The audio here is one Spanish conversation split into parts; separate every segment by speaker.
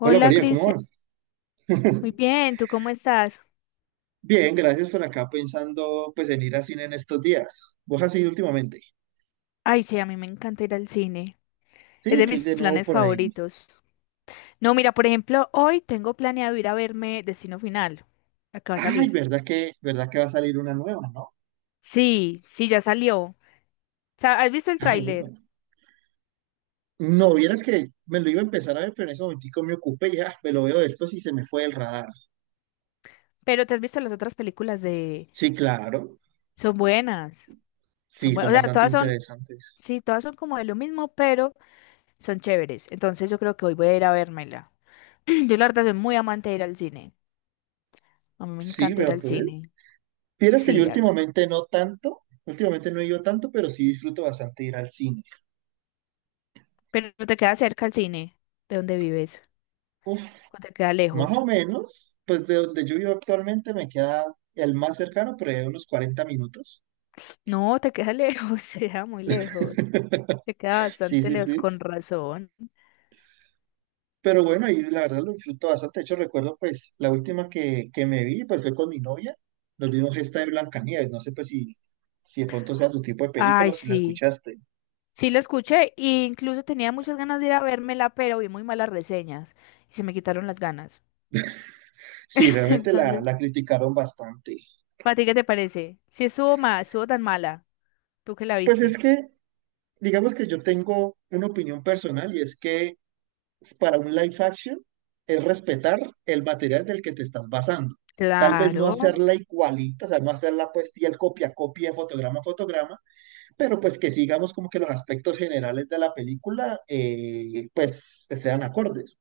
Speaker 1: Hola María, ¿cómo
Speaker 2: Cristian,
Speaker 1: vas?
Speaker 2: muy bien, ¿tú cómo estás?
Speaker 1: Bien, gracias por acá pensando pues en ir a cine en estos días. ¿Vos has ido últimamente?
Speaker 2: Ay, sí, a mí me encanta ir al cine, es
Speaker 1: Sí,
Speaker 2: de
Speaker 1: que hay
Speaker 2: mis
Speaker 1: de nuevo
Speaker 2: planes
Speaker 1: por ahí.
Speaker 2: favoritos. No, mira, por ejemplo, hoy tengo planeado ir a verme Destino Final. ¿Acaba de
Speaker 1: Ay,
Speaker 2: salir?
Speaker 1: ¿verdad que va a salir una nueva, ¿no?
Speaker 2: Sí, sí, ya salió. O sea, has visto el
Speaker 1: Ah, bueno.
Speaker 2: tráiler,
Speaker 1: No, vieras que me lo iba a empezar a ver, pero en ese momentico me ocupé ya, me lo veo después y se me fue el radar.
Speaker 2: pero te has visto las otras películas de...
Speaker 1: Sí, claro.
Speaker 2: Son buenas, son
Speaker 1: Sí,
Speaker 2: buenas,
Speaker 1: son
Speaker 2: o sea,
Speaker 1: bastante
Speaker 2: todas son,
Speaker 1: interesantes.
Speaker 2: sí, todas son como de lo mismo, pero son chéveres. Entonces yo creo que hoy voy a ir a vérmela. Yo la verdad soy muy amante de ir al cine, a mí me
Speaker 1: Sí,
Speaker 2: encanta
Speaker 1: vea
Speaker 2: ir al
Speaker 1: pues.
Speaker 2: cine.
Speaker 1: Vieras que yo
Speaker 2: Sí,
Speaker 1: últimamente no tanto, últimamente no he ido tanto, pero sí disfruto bastante ir al cine.
Speaker 2: pero te queda cerca el cine de donde vives.
Speaker 1: Uf.
Speaker 2: ¿O te queda
Speaker 1: Más
Speaker 2: lejos?
Speaker 1: o menos, pues de donde yo vivo actualmente me queda el más cercano, pero ya unos 40 minutos.
Speaker 2: No, te queda lejos, te queda muy lejos. Te queda
Speaker 1: Sí,
Speaker 2: bastante
Speaker 1: sí,
Speaker 2: lejos,
Speaker 1: sí.
Speaker 2: con razón.
Speaker 1: Pero bueno, y la verdad lo disfruto bastante. De hecho, recuerdo pues la última que me vi, pues fue con mi novia. Nos vimos esta de Blancanieves. No sé pues si de pronto sea tu tipo de película
Speaker 2: Ay,
Speaker 1: o si la
Speaker 2: sí.
Speaker 1: escuchaste.
Speaker 2: Sí, la escuché e incluso tenía muchas ganas de ir a vérmela, pero vi muy malas reseñas y se me quitaron las ganas.
Speaker 1: Sí, realmente la,
Speaker 2: Entonces,
Speaker 1: la criticaron bastante.
Speaker 2: ¿para ti qué te parece? Si estuvo mal, estuvo tan mala, tú que la
Speaker 1: Pues es
Speaker 2: viste.
Speaker 1: que, digamos que yo tengo una opinión personal y es que para un live action es respetar el material del que te estás basando. Tal vez no
Speaker 2: Claro,
Speaker 1: hacerla igualita, o sea, no hacerla pues el copia, a copia, fotograma, a fotograma, pero pues que sigamos como que los aspectos generales de la película pues sean acordes.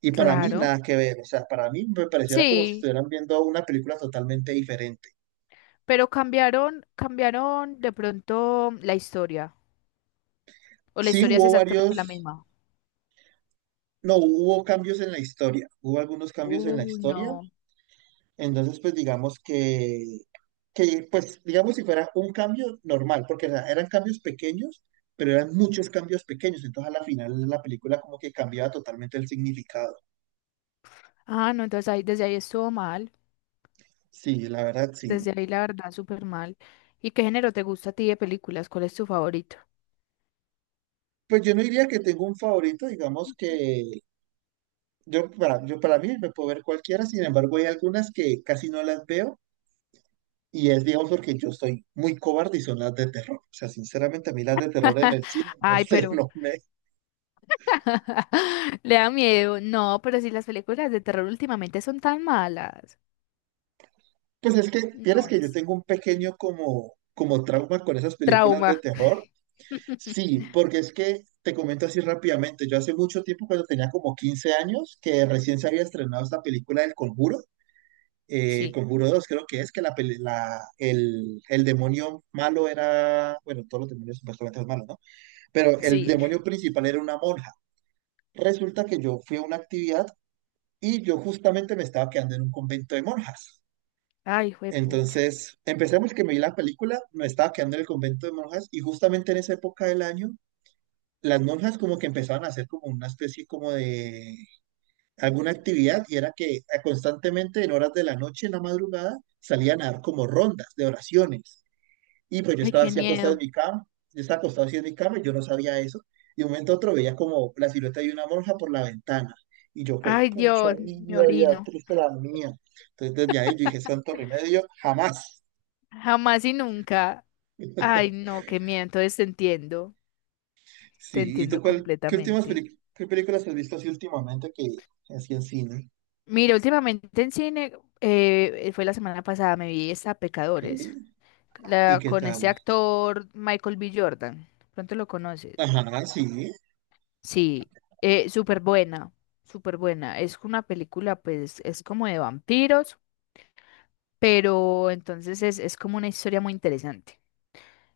Speaker 1: Y para mí
Speaker 2: claro.
Speaker 1: nada que ver, o sea, para mí me pareciera como si
Speaker 2: Sí,
Speaker 1: estuvieran viendo una película totalmente diferente.
Speaker 2: pero cambiaron de pronto la historia. O la
Speaker 1: Sí
Speaker 2: historia es
Speaker 1: hubo
Speaker 2: exactamente la
Speaker 1: varios,
Speaker 2: misma.
Speaker 1: no, hubo cambios en la historia, hubo algunos cambios en la
Speaker 2: Uy,
Speaker 1: historia.
Speaker 2: no.
Speaker 1: Entonces, pues digamos que, pues digamos si fuera un cambio normal, porque eran cambios pequeños, pero eran muchos cambios pequeños. Entonces, a la final la película como que cambiaba totalmente el significado.
Speaker 2: Ah, no, entonces ahí, desde ahí estuvo mal.
Speaker 1: Sí, la verdad, sí.
Speaker 2: Desde ahí, la verdad, súper mal. ¿Y qué género te gusta a ti de películas? ¿Cuál es tu favorito?
Speaker 1: Pues yo no diría que tengo un favorito, digamos
Speaker 2: Ujú.
Speaker 1: que yo para mí me puedo ver cualquiera, sin embargo hay algunas que casi no las veo y es, digamos, porque yo soy muy cobarde y son las de terror. O sea, sinceramente a mí las de terror en el cine, no
Speaker 2: Ay,
Speaker 1: sé,
Speaker 2: pero
Speaker 1: no me.
Speaker 2: le da miedo. No, pero si las películas de terror últimamente son tan malas.
Speaker 1: Pues es que,
Speaker 2: No,
Speaker 1: vieras que yo
Speaker 2: es
Speaker 1: tengo un pequeño como trauma con esas películas de
Speaker 2: trauma.
Speaker 1: terror. Sí, porque es que te comento así rápidamente. Yo hace mucho tiempo, cuando tenía como 15 años, que recién se había estrenado esta película del Conjuro,
Speaker 2: Sí,
Speaker 1: Conjuro dos, creo que es, que la, peli- la- el demonio malo era, bueno, todos los demonios supuestamente son malos, ¿no? Pero el
Speaker 2: sí.
Speaker 1: demonio principal era una monja. Resulta que yo fui a una actividad y yo justamente me estaba quedando en un convento de monjas.
Speaker 2: Ay, juepucha.
Speaker 1: Entonces, empezamos que me vi la película, me estaba quedando en el convento de monjas y justamente en esa época del año, las monjas como que empezaban a hacer como una especie como de alguna actividad y era que constantemente en horas de la noche, en la madrugada, salían a dar como rondas de oraciones. Y pues yo
Speaker 2: Ay,
Speaker 1: estaba
Speaker 2: qué
Speaker 1: así acostado
Speaker 2: miedo.
Speaker 1: en mi cama, yo estaba acostado así en mi cama y yo no sabía eso. Y de un momento a otro veía como la silueta de una monja por la ventana. Y yo fue,
Speaker 2: Ay,
Speaker 1: pucha
Speaker 2: Dios, me
Speaker 1: vida, vida
Speaker 2: orino.
Speaker 1: triste la mía. Entonces desde ahí yo dije, santo remedio, jamás.
Speaker 2: Jamás y nunca. Ay, no, qué miedo. Entonces te entiendo. Te
Speaker 1: Sí, ¿y tú
Speaker 2: entiendo
Speaker 1: cuál, qué últimas
Speaker 2: completamente.
Speaker 1: peli- qué películas has visto así últimamente que así en cine?
Speaker 2: Mira, últimamente en cine, fue la semana pasada, me vi esta
Speaker 1: Ok,
Speaker 2: Pecadores,
Speaker 1: ¿y
Speaker 2: la,
Speaker 1: qué
Speaker 2: con este
Speaker 1: tal?
Speaker 2: actor Michael B. Jordan. Pronto lo conoces.
Speaker 1: Ajá, sí,
Speaker 2: Sí, súper buena, súper buena. Es una película, pues, es como de vampiros, pero entonces es como una historia muy interesante.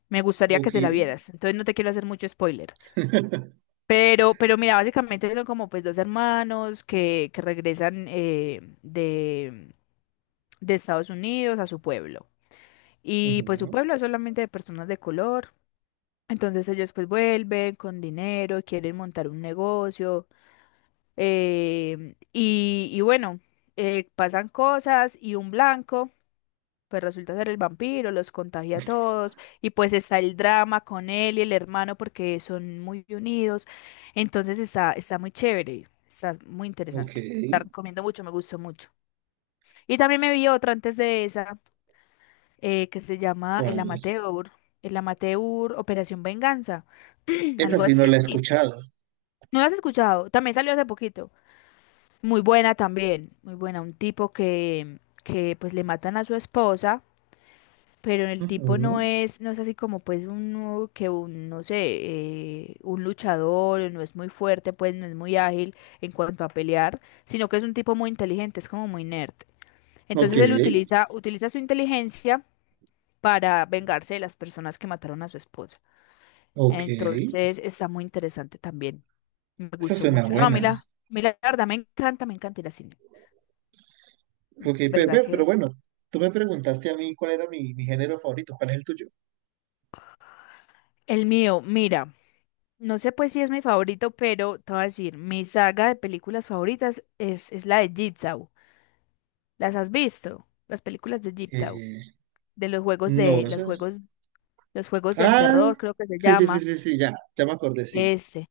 Speaker 2: Me gustaría que
Speaker 1: ok.
Speaker 2: te la vieras, entonces no te quiero hacer mucho spoiler. Pero mira, básicamente son como pues dos hermanos que regresan de Estados Unidos a su pueblo. Y pues su
Speaker 1: Ujú.
Speaker 2: pueblo es solamente de personas de color. Entonces ellos pues vuelven con dinero, quieren montar un negocio. Y, y bueno, pasan cosas y un blanco pues resulta ser el vampiro, los contagia a todos. Y pues está el drama con él y el hermano porque son muy unidos. Entonces está muy chévere, está muy
Speaker 1: Ok,
Speaker 2: interesante. La recomiendo mucho, me gustó mucho. Y también me vi otra antes de esa que se llama El
Speaker 1: ¿cuál?
Speaker 2: Amateur, El Amateur Operación Venganza,
Speaker 1: Esa
Speaker 2: algo
Speaker 1: sí no
Speaker 2: así.
Speaker 1: la he escuchado.
Speaker 2: ¿No lo has escuchado? También salió hace poquito. Muy buena también, muy buena. Un tipo que pues le matan a su esposa, pero el tipo no
Speaker 1: Ujú.
Speaker 2: es, no es así como pues uno que un, no sé, un luchador, no es muy fuerte, pues no es muy ágil en cuanto a pelear, sino que es un tipo muy inteligente, es como muy nerd.
Speaker 1: Ok,
Speaker 2: Entonces él utiliza su inteligencia para vengarse de las personas que mataron a su esposa.
Speaker 1: ok.
Speaker 2: Entonces está muy interesante también. Me
Speaker 1: Esa
Speaker 2: gustó
Speaker 1: suena
Speaker 2: mucho. No,
Speaker 1: buena.
Speaker 2: a mí la verdad me encanta ir al cine.
Speaker 1: Ok, pe-
Speaker 2: ¿Verdad
Speaker 1: pe- pero,
Speaker 2: que?
Speaker 1: bueno, tú me preguntaste a mí cuál era mi género favorito, ¿cuál es el tuyo?
Speaker 2: El mío, mira, no sé pues si es mi favorito, pero te voy a decir, mi saga de películas favoritas es la de Jigsaw. ¿Las has visto? Las películas de Jigsaw,
Speaker 1: Eh, no,
Speaker 2: de,
Speaker 1: ese es...
Speaker 2: los juegos del
Speaker 1: Ah,
Speaker 2: terror, creo que se
Speaker 1: sí, sí, sí,
Speaker 2: llama.
Speaker 1: sí, sí, ya, ya me acordé, sí.
Speaker 2: Este.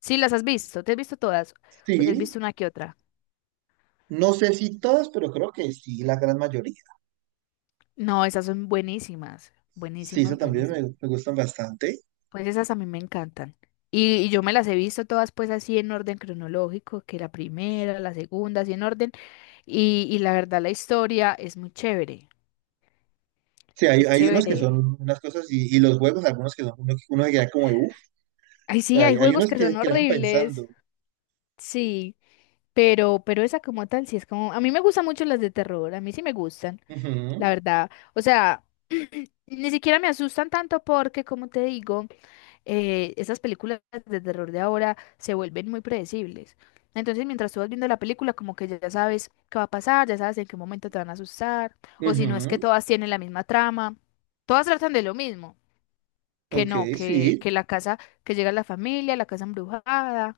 Speaker 2: Sí, las has visto, ¿te has visto todas? ¿O te has visto
Speaker 1: Sí.
Speaker 2: una que otra?
Speaker 1: No sé si todas, pero creo que sí, la gran mayoría.
Speaker 2: No, esas son buenísimas,
Speaker 1: Sí, eso
Speaker 2: buenísimas,
Speaker 1: también me,
Speaker 2: buenísimas.
Speaker 1: me gustan bastante.
Speaker 2: Pues esas a mí me encantan. Y yo me las he visto todas pues así en orden cronológico, que la primera, la segunda, así en orden. Y la verdad la historia es muy chévere,
Speaker 1: Sí, hay,
Speaker 2: es
Speaker 1: hay unos que
Speaker 2: chévere.
Speaker 1: son unas cosas y los juegos, algunos que son uno que queda como de uff.
Speaker 2: Ay,
Speaker 1: O
Speaker 2: sí,
Speaker 1: sea,
Speaker 2: hay
Speaker 1: hay
Speaker 2: juegos
Speaker 1: unos
Speaker 2: que
Speaker 1: que,
Speaker 2: son
Speaker 1: que le van
Speaker 2: horribles,
Speaker 1: pensando.
Speaker 2: sí, pero esa como tal, sí es como... A mí me gustan mucho las de terror, a mí sí me gustan, la
Speaker 1: Ujú,
Speaker 2: verdad. O sea, ni siquiera me asustan tanto porque, como te digo, esas películas de terror de ahora se vuelven muy predecibles. Entonces, mientras tú vas viendo la película, como que ya sabes qué va a pasar, ya sabes en qué momento te van a asustar, o si no es que
Speaker 1: ujú.
Speaker 2: todas tienen la misma trama, todas tratan de lo mismo, que
Speaker 1: Ok,
Speaker 2: no,
Speaker 1: sí,
Speaker 2: que la casa, que llega la familia, la casa embrujada,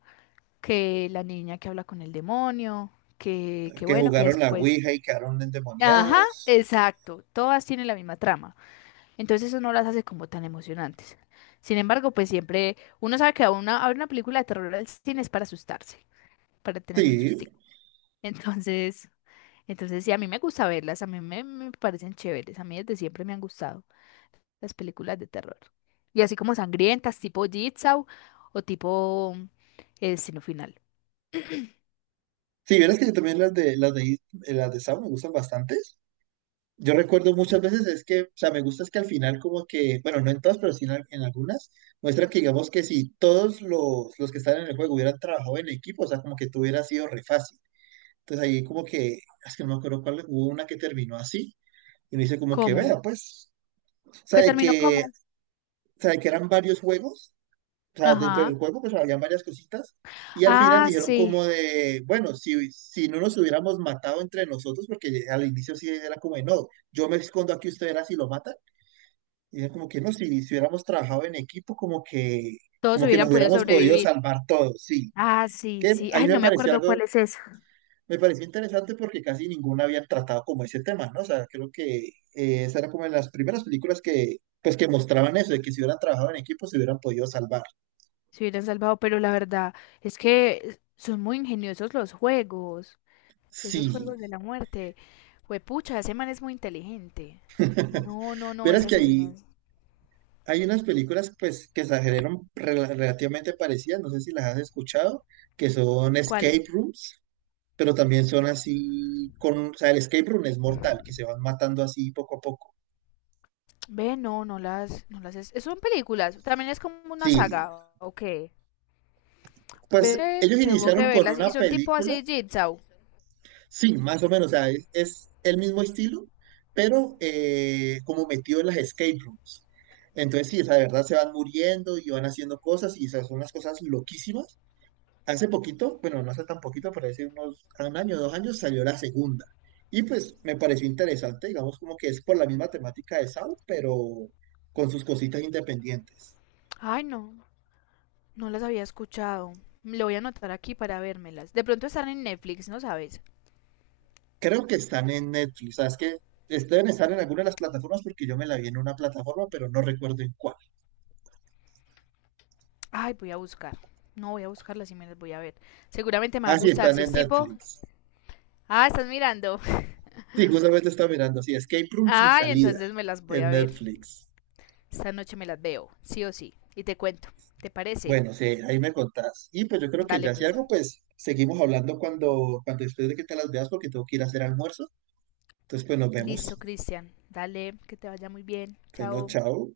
Speaker 2: que la niña que habla con el demonio, que
Speaker 1: que
Speaker 2: bueno, que
Speaker 1: jugaron la
Speaker 2: después...
Speaker 1: Ouija y quedaron
Speaker 2: Ajá,
Speaker 1: endemoniados.
Speaker 2: exacto, todas tienen la misma trama. Entonces eso no las hace como tan emocionantes. Sin embargo, pues siempre uno sabe que a una, a ver una película de terror al cine es para asustarse, para tener un
Speaker 1: Sí,
Speaker 2: sustico. Entonces, entonces sí, a mí me gusta verlas, a mí me parecen chéveres, a mí desde siempre me han gustado las películas de terror. Y así como sangrientas, tipo Jigsaw o tipo El Sino Final.
Speaker 1: sí, verás que también las de Saw me gustan bastante. Yo recuerdo muchas veces es que, o sea, me gusta es que al final como que, bueno, no en todas, pero sí en, en algunas, muestran que digamos que si todos los que están en el juego hubieran trabajado en equipo, o sea, como que tú hubiera sido re fácil. Entonces ahí como que, es que no me acuerdo cuál, hubo una que terminó así, y me dice como que,
Speaker 2: ¿Cómo?
Speaker 1: vea, pues, o sea,
Speaker 2: ¿Qué
Speaker 1: de
Speaker 2: terminó
Speaker 1: que,
Speaker 2: cómo?
Speaker 1: o sea, de que eran varios juegos, o sea, dentro
Speaker 2: Ajá.
Speaker 1: del juego pues habían varias cositas, y al final
Speaker 2: Ah,
Speaker 1: dijeron
Speaker 2: sí.
Speaker 1: como de, bueno, si no nos hubiéramos matado entre nosotros, porque al inicio sí era como de, no, yo me escondo aquí, ustedes así lo matan. Y es como que no, si hubiéramos trabajado en equipo, como que,
Speaker 2: Todos
Speaker 1: como que
Speaker 2: hubieran
Speaker 1: nos
Speaker 2: podido
Speaker 1: hubiéramos podido
Speaker 2: sobrevivir.
Speaker 1: salvar todos, sí.
Speaker 2: Ah, sí,
Speaker 1: Que
Speaker 2: sí.
Speaker 1: ahí
Speaker 2: Ay,
Speaker 1: me
Speaker 2: no me
Speaker 1: pareció
Speaker 2: acuerdo
Speaker 1: algo,
Speaker 2: cuál es esa.
Speaker 1: me pareció interesante porque casi ninguna había tratado como ese tema, ¿no? O sea, creo que esa era como de las primeras películas que, pues, que mostraban eso, de que si hubieran trabajado en equipo se hubieran podido salvar.
Speaker 2: Se hubieran salvado, pero la verdad es que son muy ingeniosos los juegos, esos
Speaker 1: Sí.
Speaker 2: juegos de la muerte. Juepucha, ese man es muy inteligente. No, no, no,
Speaker 1: Verás
Speaker 2: ese
Speaker 1: que
Speaker 2: asesino
Speaker 1: ahí
Speaker 2: es...
Speaker 1: hay unas películas, pues, que se generan relativamente parecidas, no sé si las has escuchado, que son
Speaker 2: ¿Cuál?
Speaker 1: Escape Rooms. Pero también son así con, o sea, el escape room es mortal, que se van matando así poco a poco.
Speaker 2: Ve, no, no las, no las es... Son películas, también es como una
Speaker 1: Sí,
Speaker 2: saga, ¿o qué?
Speaker 1: pues
Speaker 2: Ve,
Speaker 1: ellos
Speaker 2: tengo que
Speaker 1: iniciaron con
Speaker 2: verlas
Speaker 1: una
Speaker 2: y son tipo
Speaker 1: película,
Speaker 2: así Jigsaw.
Speaker 1: sí, más o menos, o sea, es el mismo estilo, pero como metido en las escape rooms. Entonces, sí, o sea, de verdad se van muriendo y van haciendo cosas y esas son unas cosas loquísimas. Hace poquito, bueno, no hace tan poquito, por decir unos un año, 2 años, salió la segunda. Y pues me pareció interesante, digamos como que es por la misma temática de Saw, pero con sus cositas independientes.
Speaker 2: Ay, no, no las había escuchado. Lo voy a anotar aquí para vérmelas. De pronto están en Netflix, ¿no sabes?
Speaker 1: Creo que están en Netflix, ¿sabes que deben estar en alguna de las plataformas porque yo me la vi en una plataforma, pero no recuerdo en cuál?
Speaker 2: Ay, voy a buscar. No, voy a buscarlas y me las voy a ver. Seguramente me va a
Speaker 1: Ah, sí,
Speaker 2: gustar.
Speaker 1: están
Speaker 2: Si es
Speaker 1: en
Speaker 2: tipo.
Speaker 1: Netflix.
Speaker 2: Ah, estás mirando.
Speaker 1: Sí, justamente está mirando, sí, Escape Room sin
Speaker 2: Ay,
Speaker 1: salida
Speaker 2: entonces me las voy
Speaker 1: en
Speaker 2: a ver.
Speaker 1: Netflix.
Speaker 2: Esta noche me las veo, sí o sí. Y te cuento. ¿Te parece?
Speaker 1: Bueno, sí, ahí me contás. Y pues yo creo que
Speaker 2: Dale
Speaker 1: ya si
Speaker 2: pues.
Speaker 1: algo, pues seguimos hablando cuando después de que te las veas, porque tengo que ir a hacer almuerzo. Entonces, pues nos
Speaker 2: Listo,
Speaker 1: vemos.
Speaker 2: Cristian. Dale, que te vaya muy bien.
Speaker 1: Bueno,
Speaker 2: Chao.
Speaker 1: chao.